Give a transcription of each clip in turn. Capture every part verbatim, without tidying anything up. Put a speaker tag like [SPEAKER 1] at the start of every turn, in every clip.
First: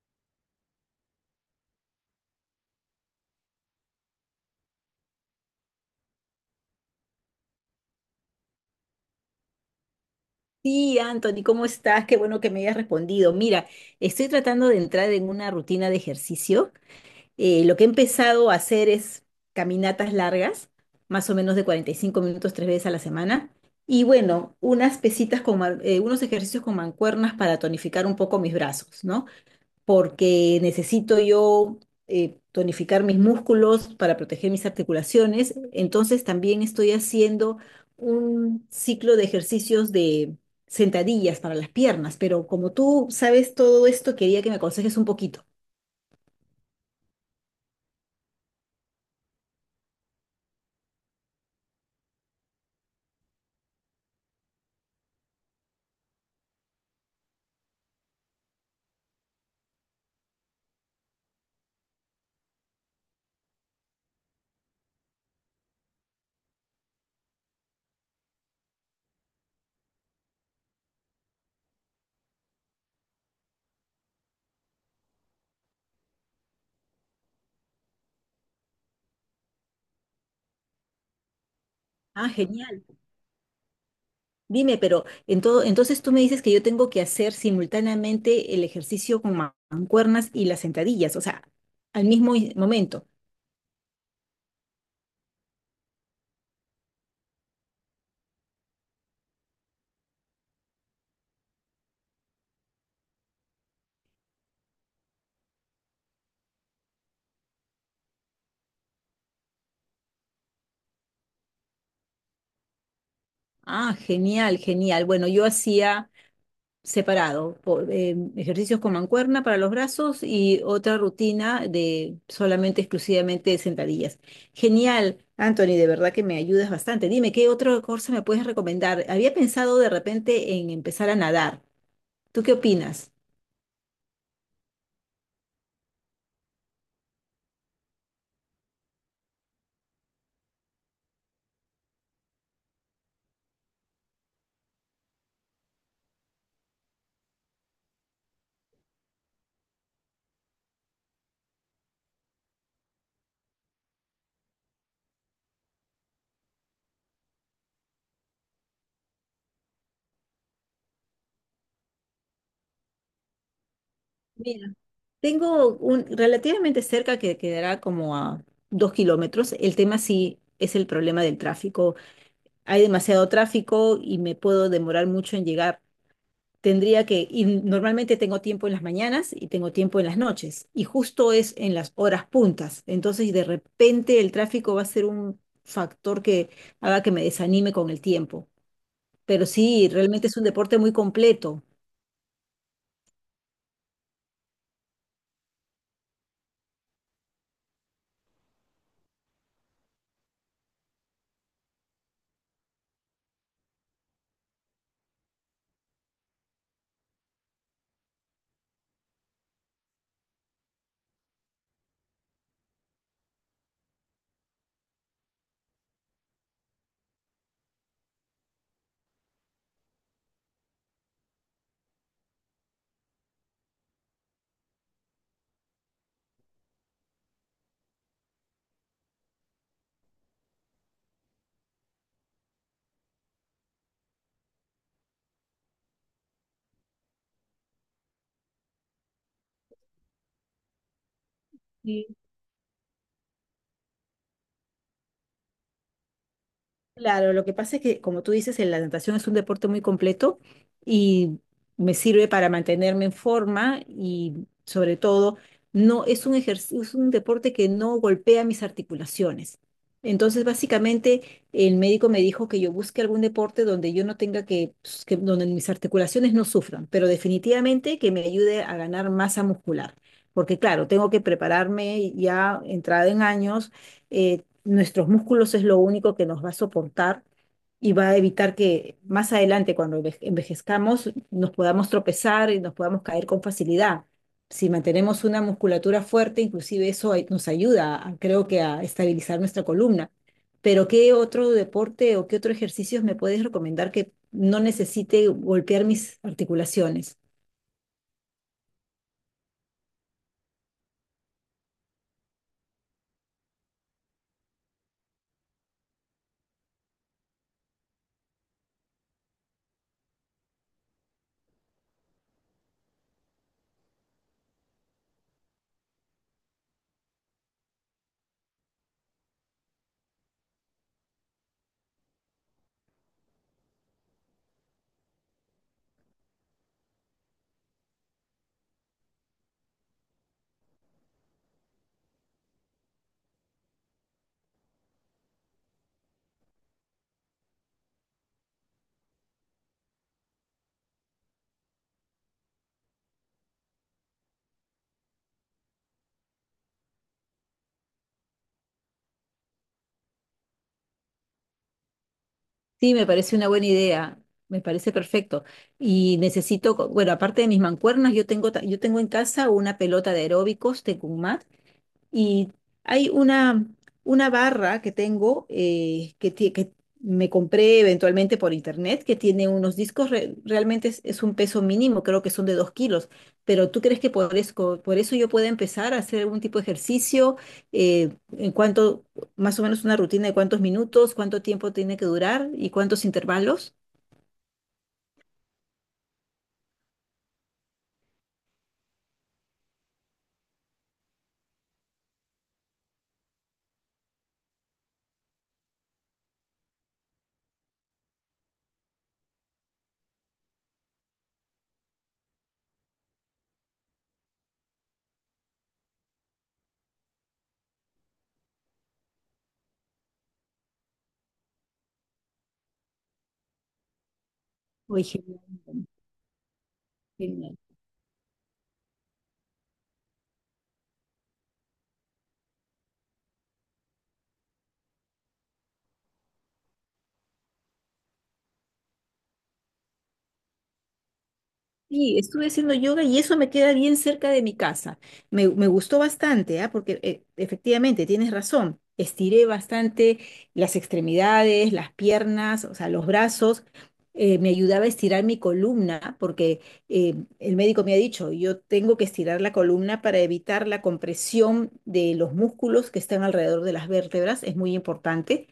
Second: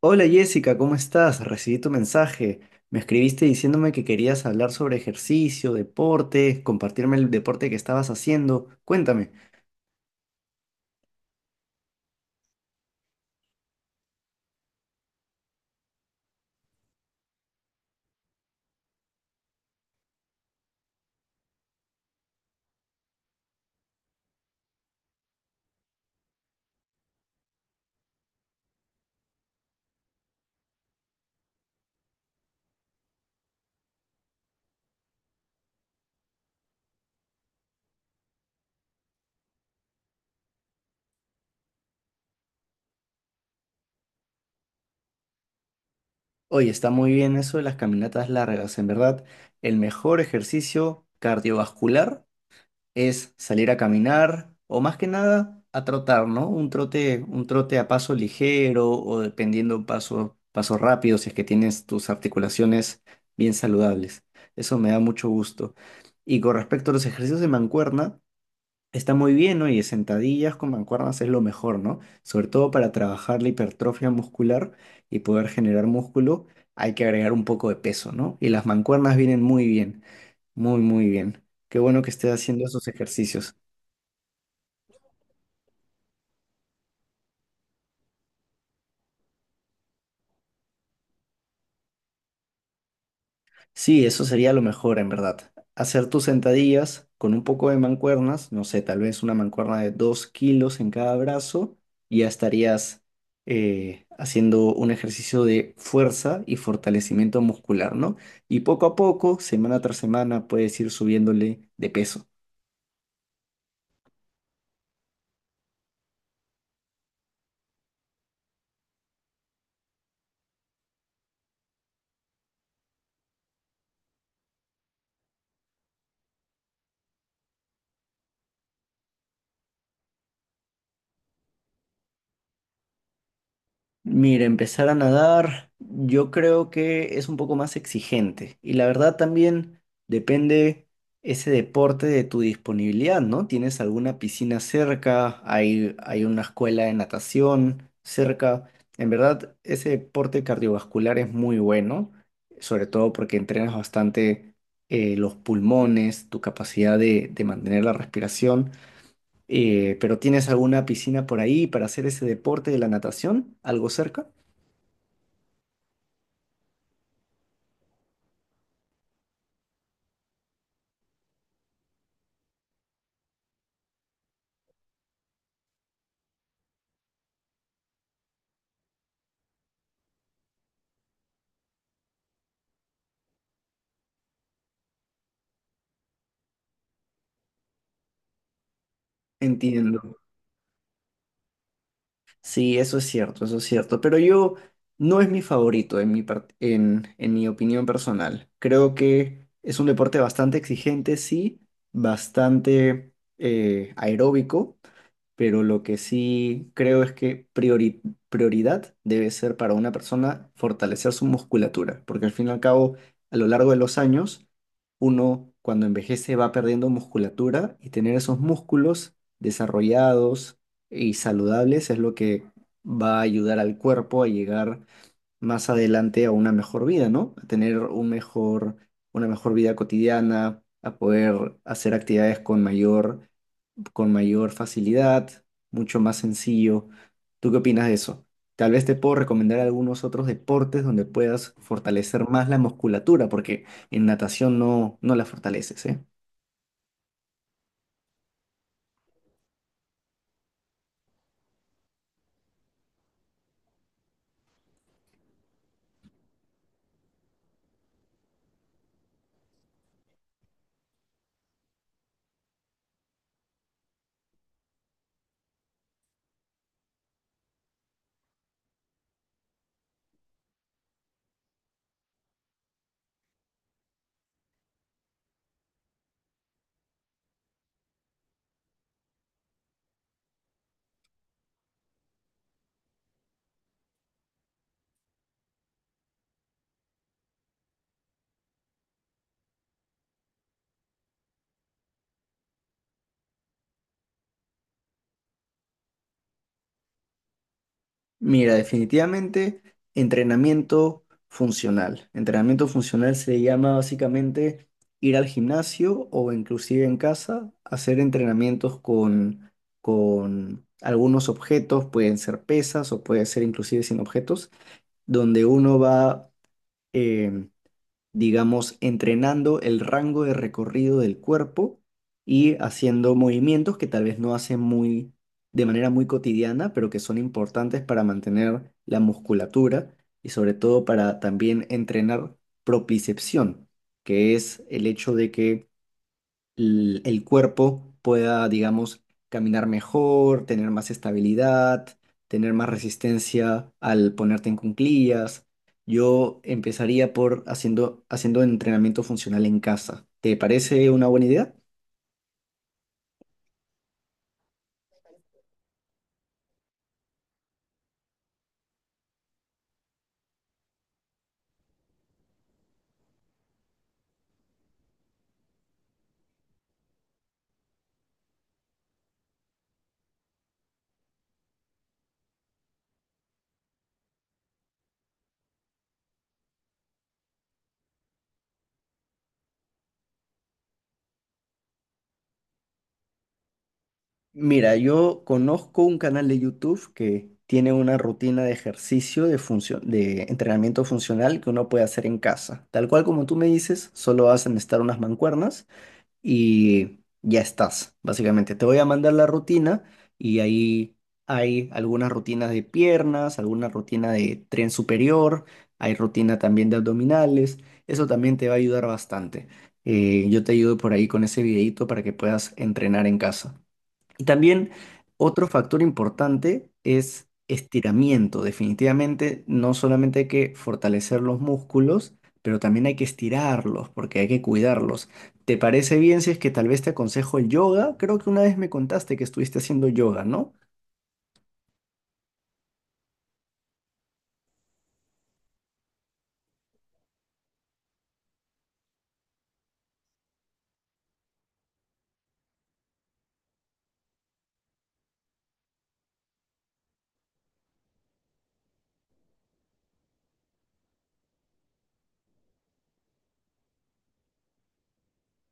[SPEAKER 1] Hola Jessica, ¿cómo estás? Recibí tu mensaje. Me escribiste diciéndome que querías hablar sobre ejercicio, deporte, compartirme el deporte que estabas haciendo. Cuéntame.
[SPEAKER 2] Sí, Anthony, ¿cómo estás? Qué bueno que me hayas respondido. Mira, estoy tratando de entrar en una rutina de ejercicio. Eh, lo que he empezado a hacer es caminatas largas, más o menos de cuarenta y cinco minutos tres veces a la semana. Y bueno, unas pesitas con, man- eh, unos ejercicios con mancuernas para tonificar un poco mis brazos, ¿no? Porque necesito yo eh, tonificar mis músculos para proteger mis articulaciones. Entonces también estoy haciendo un ciclo de ejercicios de sentadillas para las piernas, pero como tú sabes todo esto, quería que me aconsejes un poquito.
[SPEAKER 1] Oye, está muy bien eso de las caminatas largas. En verdad, el mejor ejercicio cardiovascular es salir a caminar o más que nada a trotar, ¿no? Un trote, un trote a paso ligero o dependiendo paso, paso rápido si es que tienes tus articulaciones bien saludables. Eso me da mucho gusto. Y con respecto a los ejercicios de mancuerna, está muy bien, ¿no? Y sentadillas con mancuernas es lo mejor, ¿no? Sobre todo para trabajar la hipertrofia muscular y poder generar músculo, hay que agregar un poco de peso, ¿no? Y las mancuernas vienen muy bien, muy, muy bien. Qué bueno que
[SPEAKER 2] Ah,
[SPEAKER 1] estés haciendo
[SPEAKER 2] genial.
[SPEAKER 1] esos ejercicios.
[SPEAKER 2] Dime, pero en todo- entonces tú me dices que yo tengo que hacer simultáneamente el ejercicio con ma- mancuernas y las sentadillas, o sea, al mismo i- momento.
[SPEAKER 1] Sí, eso sería lo mejor en verdad. Hacer tus sentadillas con un poco de mancuernas, no sé, tal vez una mancuerna de dos kilos en cada brazo, y ya estarías eh, haciendo un ejercicio de fuerza y fortalecimiento muscular, ¿no? Y poco a poco, semana tras semana, puedes ir subiéndole de peso.
[SPEAKER 2] Ah, genial, genial. Bueno, yo hacía separado, po- eh, ejercicios con mancuerna para los brazos y otra rutina de solamente, exclusivamente sentadillas. Genial, Anthony, de verdad que me ayudas bastante. Dime, ¿qué otra cosa me puedes recomendar? Había pensado de repente en empezar a nadar. ¿Tú qué opinas?
[SPEAKER 1] Mira, empezar a nadar, yo creo que es un poco más exigente. Y la verdad también depende ese deporte de tu disponibilidad, ¿no? ¿Tienes alguna piscina cerca? ¿Hay, hay una escuela de natación cerca? En verdad, ese deporte cardiovascular es muy bueno, sobre todo porque entrenas bastante eh, los pulmones, tu capacidad de, de mantener la respiración. Eh, pero ¿tienes alguna piscina por ahí para hacer ese deporte de la natación? ¿Algo cerca?
[SPEAKER 2] Mira, tengo un relativamente cerca que quedará como a dos kilómetros. El tema sí es el problema del tráfico. Hay demasiado tráfico y me puedo demorar mucho en llegar. Tendría que, y normalmente tengo tiempo en las mañanas y tengo tiempo en las noches, y justo es en las horas puntas. Entonces, de repente el tráfico va a ser un factor que haga que me desanime con el tiempo. Pero sí,
[SPEAKER 1] Entiendo.
[SPEAKER 2] realmente es un deporte muy completo.
[SPEAKER 1] Sí, eso es cierto, eso es cierto. Pero yo no es mi favorito en mi, par- en, en mi opinión personal. Creo que es un deporte bastante exigente, sí, bastante eh, aeróbico, pero lo que sí creo es que priori- prioridad debe ser para una persona fortalecer su musculatura, porque al fin y al cabo, a lo largo de los años, uno cuando envejece va perdiendo musculatura y tener esos músculos desarrollados y saludables es lo que va a ayudar al cuerpo a llegar más adelante a una mejor vida, ¿no? A tener un mejor, una mejor vida cotidiana, a poder hacer actividades con mayor con mayor facilidad, mucho más sencillo. ¿Tú qué opinas de eso? Tal vez te puedo recomendar algunos otros deportes donde puedas fortalecer más la musculatura, porque en natación no, no la fortaleces, ¿eh?
[SPEAKER 2] Claro, lo que pasa es que, como tú dices, el- la natación es un deporte muy completo y me sirve para mantenerme en forma y sobre todo no es un ejercicio, es un deporte que no golpea mis articulaciones. Entonces, básicamente, el médico me dijo que yo busque algún deporte donde yo no tenga que, pues, que donde mis articulaciones no sufran, pero definitivamente que me ayude a ganar masa muscular. Porque claro, tengo que prepararme ya entrada en años, eh, nuestros músculos es lo único que nos va a soportar y va a evitar que más adelante, cuando enve- envejezcamos, nos podamos tropezar y nos podamos caer con facilidad. Si mantenemos una musculatura fuerte, inclusive eso ay- nos ayuda, a- creo que, a estabilizar nuestra columna. Pero ¿qué otro deporte o qué otro ejercicio me puedes recomendar que no necesite golpear mis articulaciones?
[SPEAKER 1] Mira, definitivamente entrenamiento funcional. Entrenamiento funcional se llama básicamente ir al gimnasio o inclusive en casa, hacer entrenamientos con, con algunos objetos, pueden ser pesas o puede ser inclusive sin objetos donde uno va, eh, digamos, entrenando el rango de recorrido del cuerpo y haciendo movimientos que tal vez no hace muy, de manera muy cotidiana, pero que son importantes para mantener la musculatura y sobre todo para también entrenar propicepción, que es el hecho de que l- el cuerpo pueda, digamos, caminar mejor, tener más estabilidad, tener más resistencia al ponerte en cuclillas. Yo empezaría por haciendo, haciendo entrenamiento funcional en casa. ¿Te parece una buena idea?
[SPEAKER 2] Sí, me parece una buena idea, me parece perfecto. Y necesito, co- bueno, aparte de mis mancuernas, yo tengo, ta- yo tengo en casa una pelota de aeróbicos de mat y hay una, una barra que tengo eh, que, ti- que me compré eventualmente por internet que tiene unos discos, re- realmente es, es un peso mínimo, creo que son de dos kilos, pero ¿tú crees que por eso, por eso yo pueda empezar a hacer algún tipo de ejercicio? Eh, ¿en cuánto, más o menos una rutina de cuántos minutos, cuánto tiempo tiene que durar y cuántos intervalos?
[SPEAKER 1] Mira, yo conozco un canal de YouTube que tiene una rutina de ejercicio de funcio- de entrenamiento funcional que uno puede hacer en casa. Tal cual como tú me dices, solo hacen estar unas mancuernas y ya estás, básicamente. Te voy a mandar la rutina y ahí hay algunas rutinas de piernas, alguna rutina de tren superior, hay rutina también de abdominales. Eso también te va a ayudar bastante. Eh, yo te ayudo por ahí con ese videito para que puedas entrenar en casa. Y también
[SPEAKER 2] Oye,
[SPEAKER 1] otro factor
[SPEAKER 2] genial,
[SPEAKER 1] importante es
[SPEAKER 2] genial.
[SPEAKER 1] estiramiento. Definitivamente no solamente hay que fortalecer los músculos, pero también hay que estirarlos porque hay que cuidarlos. ¿Te parece bien si es que tal vez te aconsejo el yoga? Creo que una vez me contaste que estuviste haciendo yoga, ¿no?
[SPEAKER 2] Sí, estuve haciendo yoga y eso me queda bien cerca de mi casa. Me, me gustó bastante, ¿ah? Porque eh, efectivamente tienes razón. Estiré bastante las extremidades, las piernas, o sea, los brazos. Eh, me ayudaba a estirar mi columna porque eh, el médico me ha dicho, yo tengo que estirar la columna para evitar la compresión de los músculos que están alrededor de las vértebras. Es muy importante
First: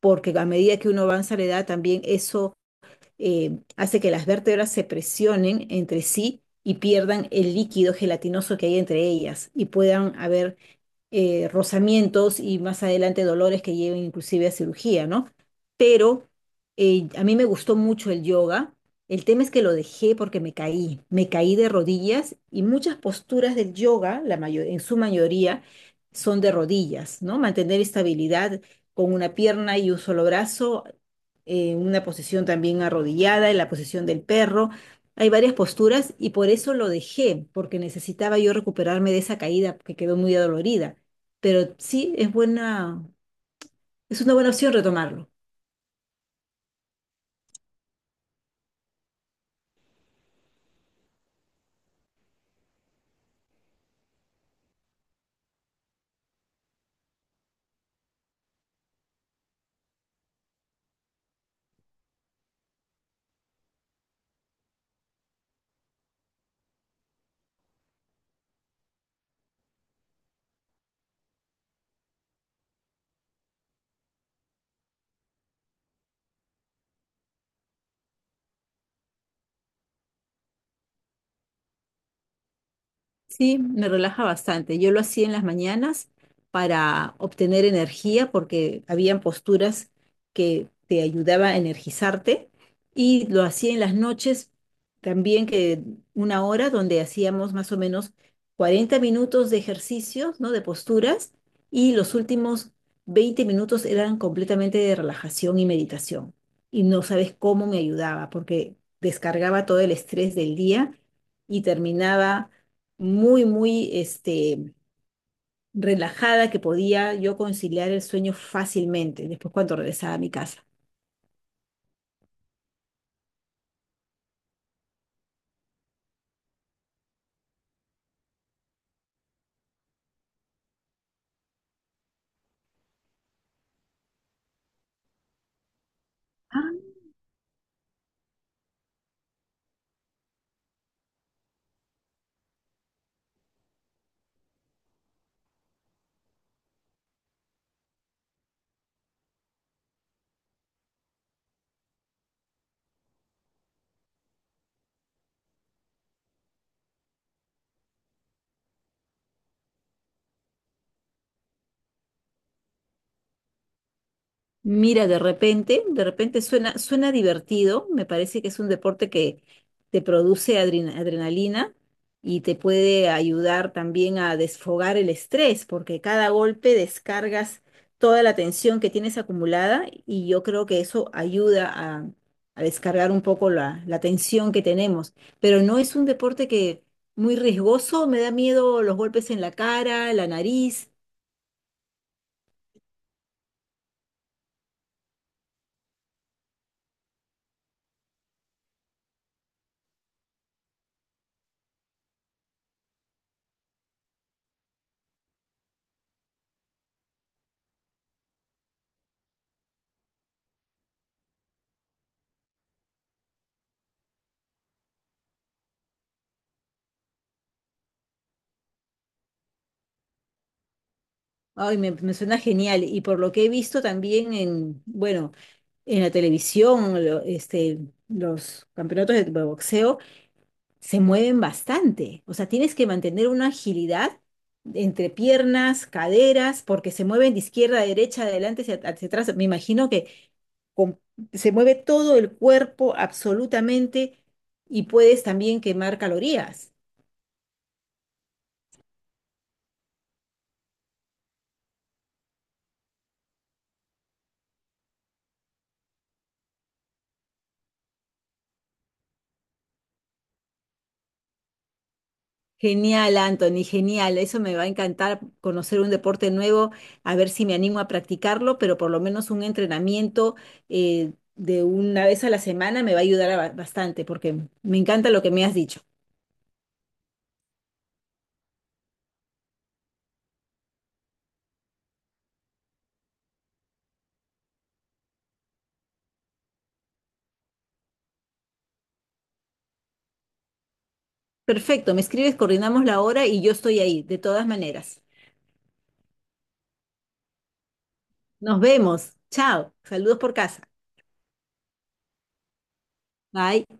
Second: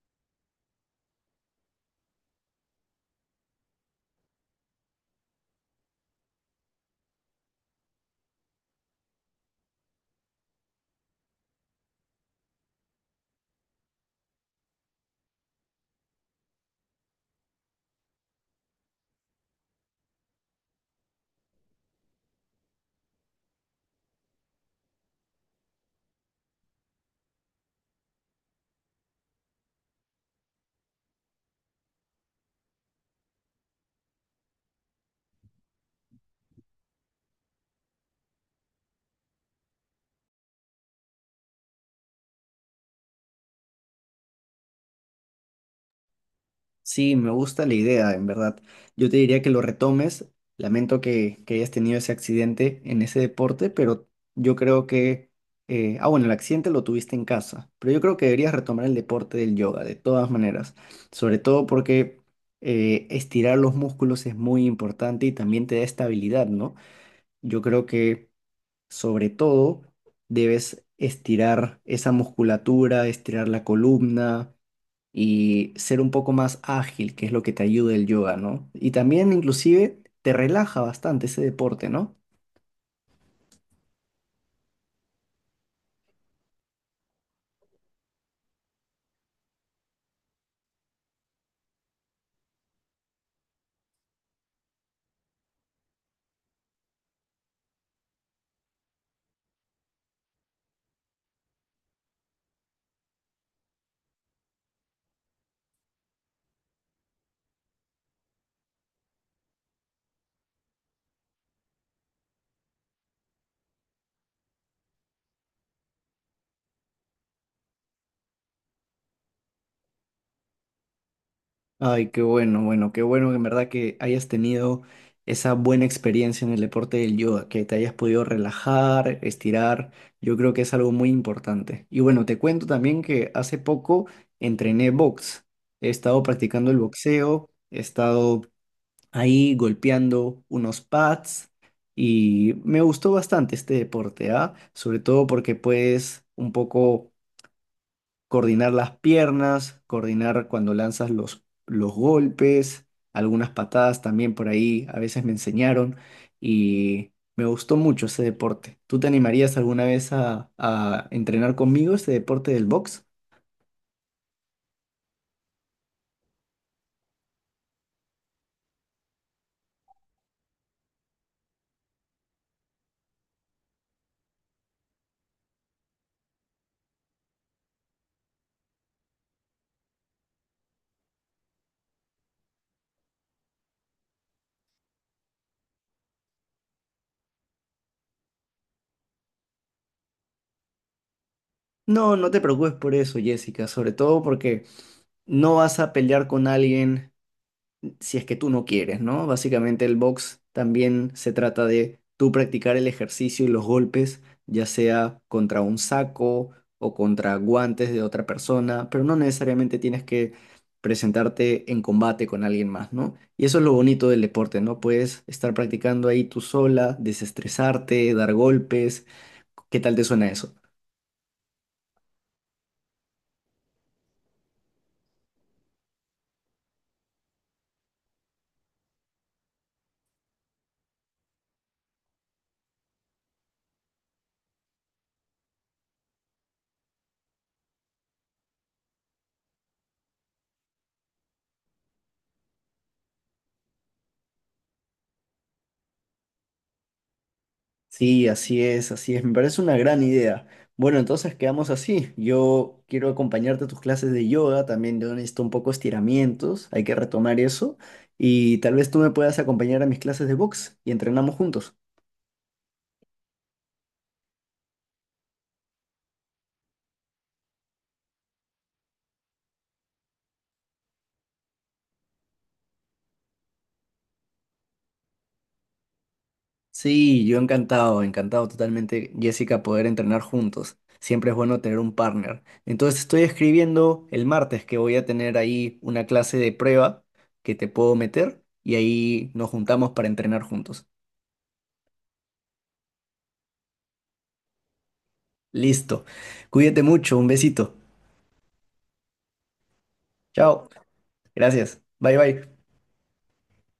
[SPEAKER 2] porque a medida que uno avanza la edad también eso eh, hace que las vértebras se presionen entre sí y pierdan el líquido gelatinoso que hay entre ellas y puedan haber eh, rozamientos y más adelante dolores que lleven inclusive a cirugía, ¿no? Pero eh, a mí me gustó mucho el yoga. El tema es que lo dejé porque me caí, me caí de rodillas y muchas posturas del yoga, la mayo- en su mayoría, son de rodillas, ¿no? Mantener estabilidad con una pierna y un solo brazo, eh, una posición también arrodillada, en la posición del perro. Hay varias posturas y por eso lo dejé, porque necesitaba yo recuperarme de esa caída que quedó muy adolorida. Pero sí, es buena, es una buena opción retomarlo.
[SPEAKER 1] Sí, me gusta la idea, en verdad. Yo te diría que lo retomes. Lamento que, que hayas tenido ese accidente en ese deporte, pero yo creo que... eh, ah, bueno, el accidente lo tuviste en casa, pero yo creo que deberías retomar el deporte del yoga, de todas maneras. Sobre todo porque eh, estirar los músculos es muy importante y también te da estabilidad, ¿no? Yo creo que sobre todo debes estirar esa musculatura, estirar la columna y ser un poco más ágil, que es lo que te ayuda el yoga, ¿no? Y también inclusive te relaja bastante ese deporte, ¿no?
[SPEAKER 2] Sí, me relaja bastante. Yo lo hacía en las mañanas para obtener energía porque habían posturas que te ayudaba a energizarte y lo hacía en las noches también, que una hora donde hacíamos más o menos cuarenta minutos de ejercicios, ¿no? De posturas, y los últimos veinte minutos eran completamente de relajación y meditación. Y no sabes cómo me ayudaba porque descargaba todo el estrés del día y terminaba muy, muy este, relajada, que podía yo conciliar el sueño fácilmente después cuando regresaba a mi casa.
[SPEAKER 1] Ay, qué bueno, bueno, qué bueno que en verdad que hayas tenido esa buena experiencia en el deporte del yoga, que te hayas podido relajar, estirar. Yo creo que es algo muy importante. Y bueno, te cuento también que hace poco entrené box. He estado practicando el boxeo, he estado ahí golpeando unos pads y me gustó bastante este deporte, ¿ah? Sobre todo porque puedes un poco coordinar las piernas, coordinar cuando lanzas los, los golpes, algunas patadas también por ahí, a veces me enseñaron y me gustó mucho ese deporte. ¿Tú te animarías alguna vez a, a entrenar conmigo este deporte del box?
[SPEAKER 2] Mira, de repente, de repente suena, suena divertido. Me parece que es un deporte que te produce adrena- adrenalina y te puede ayudar también a desfogar el estrés, porque cada golpe descargas toda la tensión que tienes acumulada y yo creo que eso ayuda a, a descargar un poco la, la tensión que tenemos. Pero no es un deporte que muy riesgoso, me da miedo los golpes en la cara, la nariz.
[SPEAKER 1] No, no te preocupes por eso, Jessica, sobre todo porque no vas a pelear con alguien si es que tú no quieres, ¿no? Básicamente el box también se trata de tú practicar el ejercicio y los golpes, ya sea contra un saco o contra guantes de otra persona, pero no necesariamente tienes que presentarte en combate con alguien más, ¿no? Y eso es lo bonito del deporte, ¿no? Puedes estar practicando ahí tú sola, desestresarte, dar golpes. ¿Qué tal te suena eso?
[SPEAKER 2] Ay, me, me suena genial. Y por lo que he visto también en, bueno, en la televisión, lo- este, los campeonatos de boxeo se mueven bastante. O sea, tienes que mantener una agilidad entre piernas, caderas, porque se mueven de izquierda a derecha, adelante hacia, hacia atrás. Me imagino que com- se mueve todo el cuerpo absolutamente y puedes también quemar calorías.
[SPEAKER 1] Sí, así es, así es. Me parece una gran idea. Bueno, entonces quedamos así. Yo quiero acompañarte a tus clases de yoga, también yo necesito un poco estiramientos, hay que retomar eso. Y tal vez tú me puedas acompañar a mis clases de box y entrenamos juntos.
[SPEAKER 2] Genial, Anthony, genial. Eso me va a encantar conocer un deporte nuevo, a ver si me animo a practicarlo, pero por lo menos un entrenamiento eh, de una vez a la semana me va a ayudar a ba- bastante porque me encanta lo que me has dicho.
[SPEAKER 1] Sí, yo encantado, encantado totalmente, Jessica, poder entrenar juntos. Siempre es bueno tener un partner. Entonces estoy escribiendo el martes que voy a tener ahí una clase de prueba que te puedo meter y ahí nos juntamos para entrenar juntos.
[SPEAKER 2] Perfecto, me escribes, coordinamos la hora y yo estoy ahí, de todas maneras.
[SPEAKER 1] Listo. Cuídate mucho. Un besito.
[SPEAKER 2] Nos vemos. Chao. Saludos por casa.
[SPEAKER 1] Chao. Gracias. Bye bye.
[SPEAKER 2] Bye.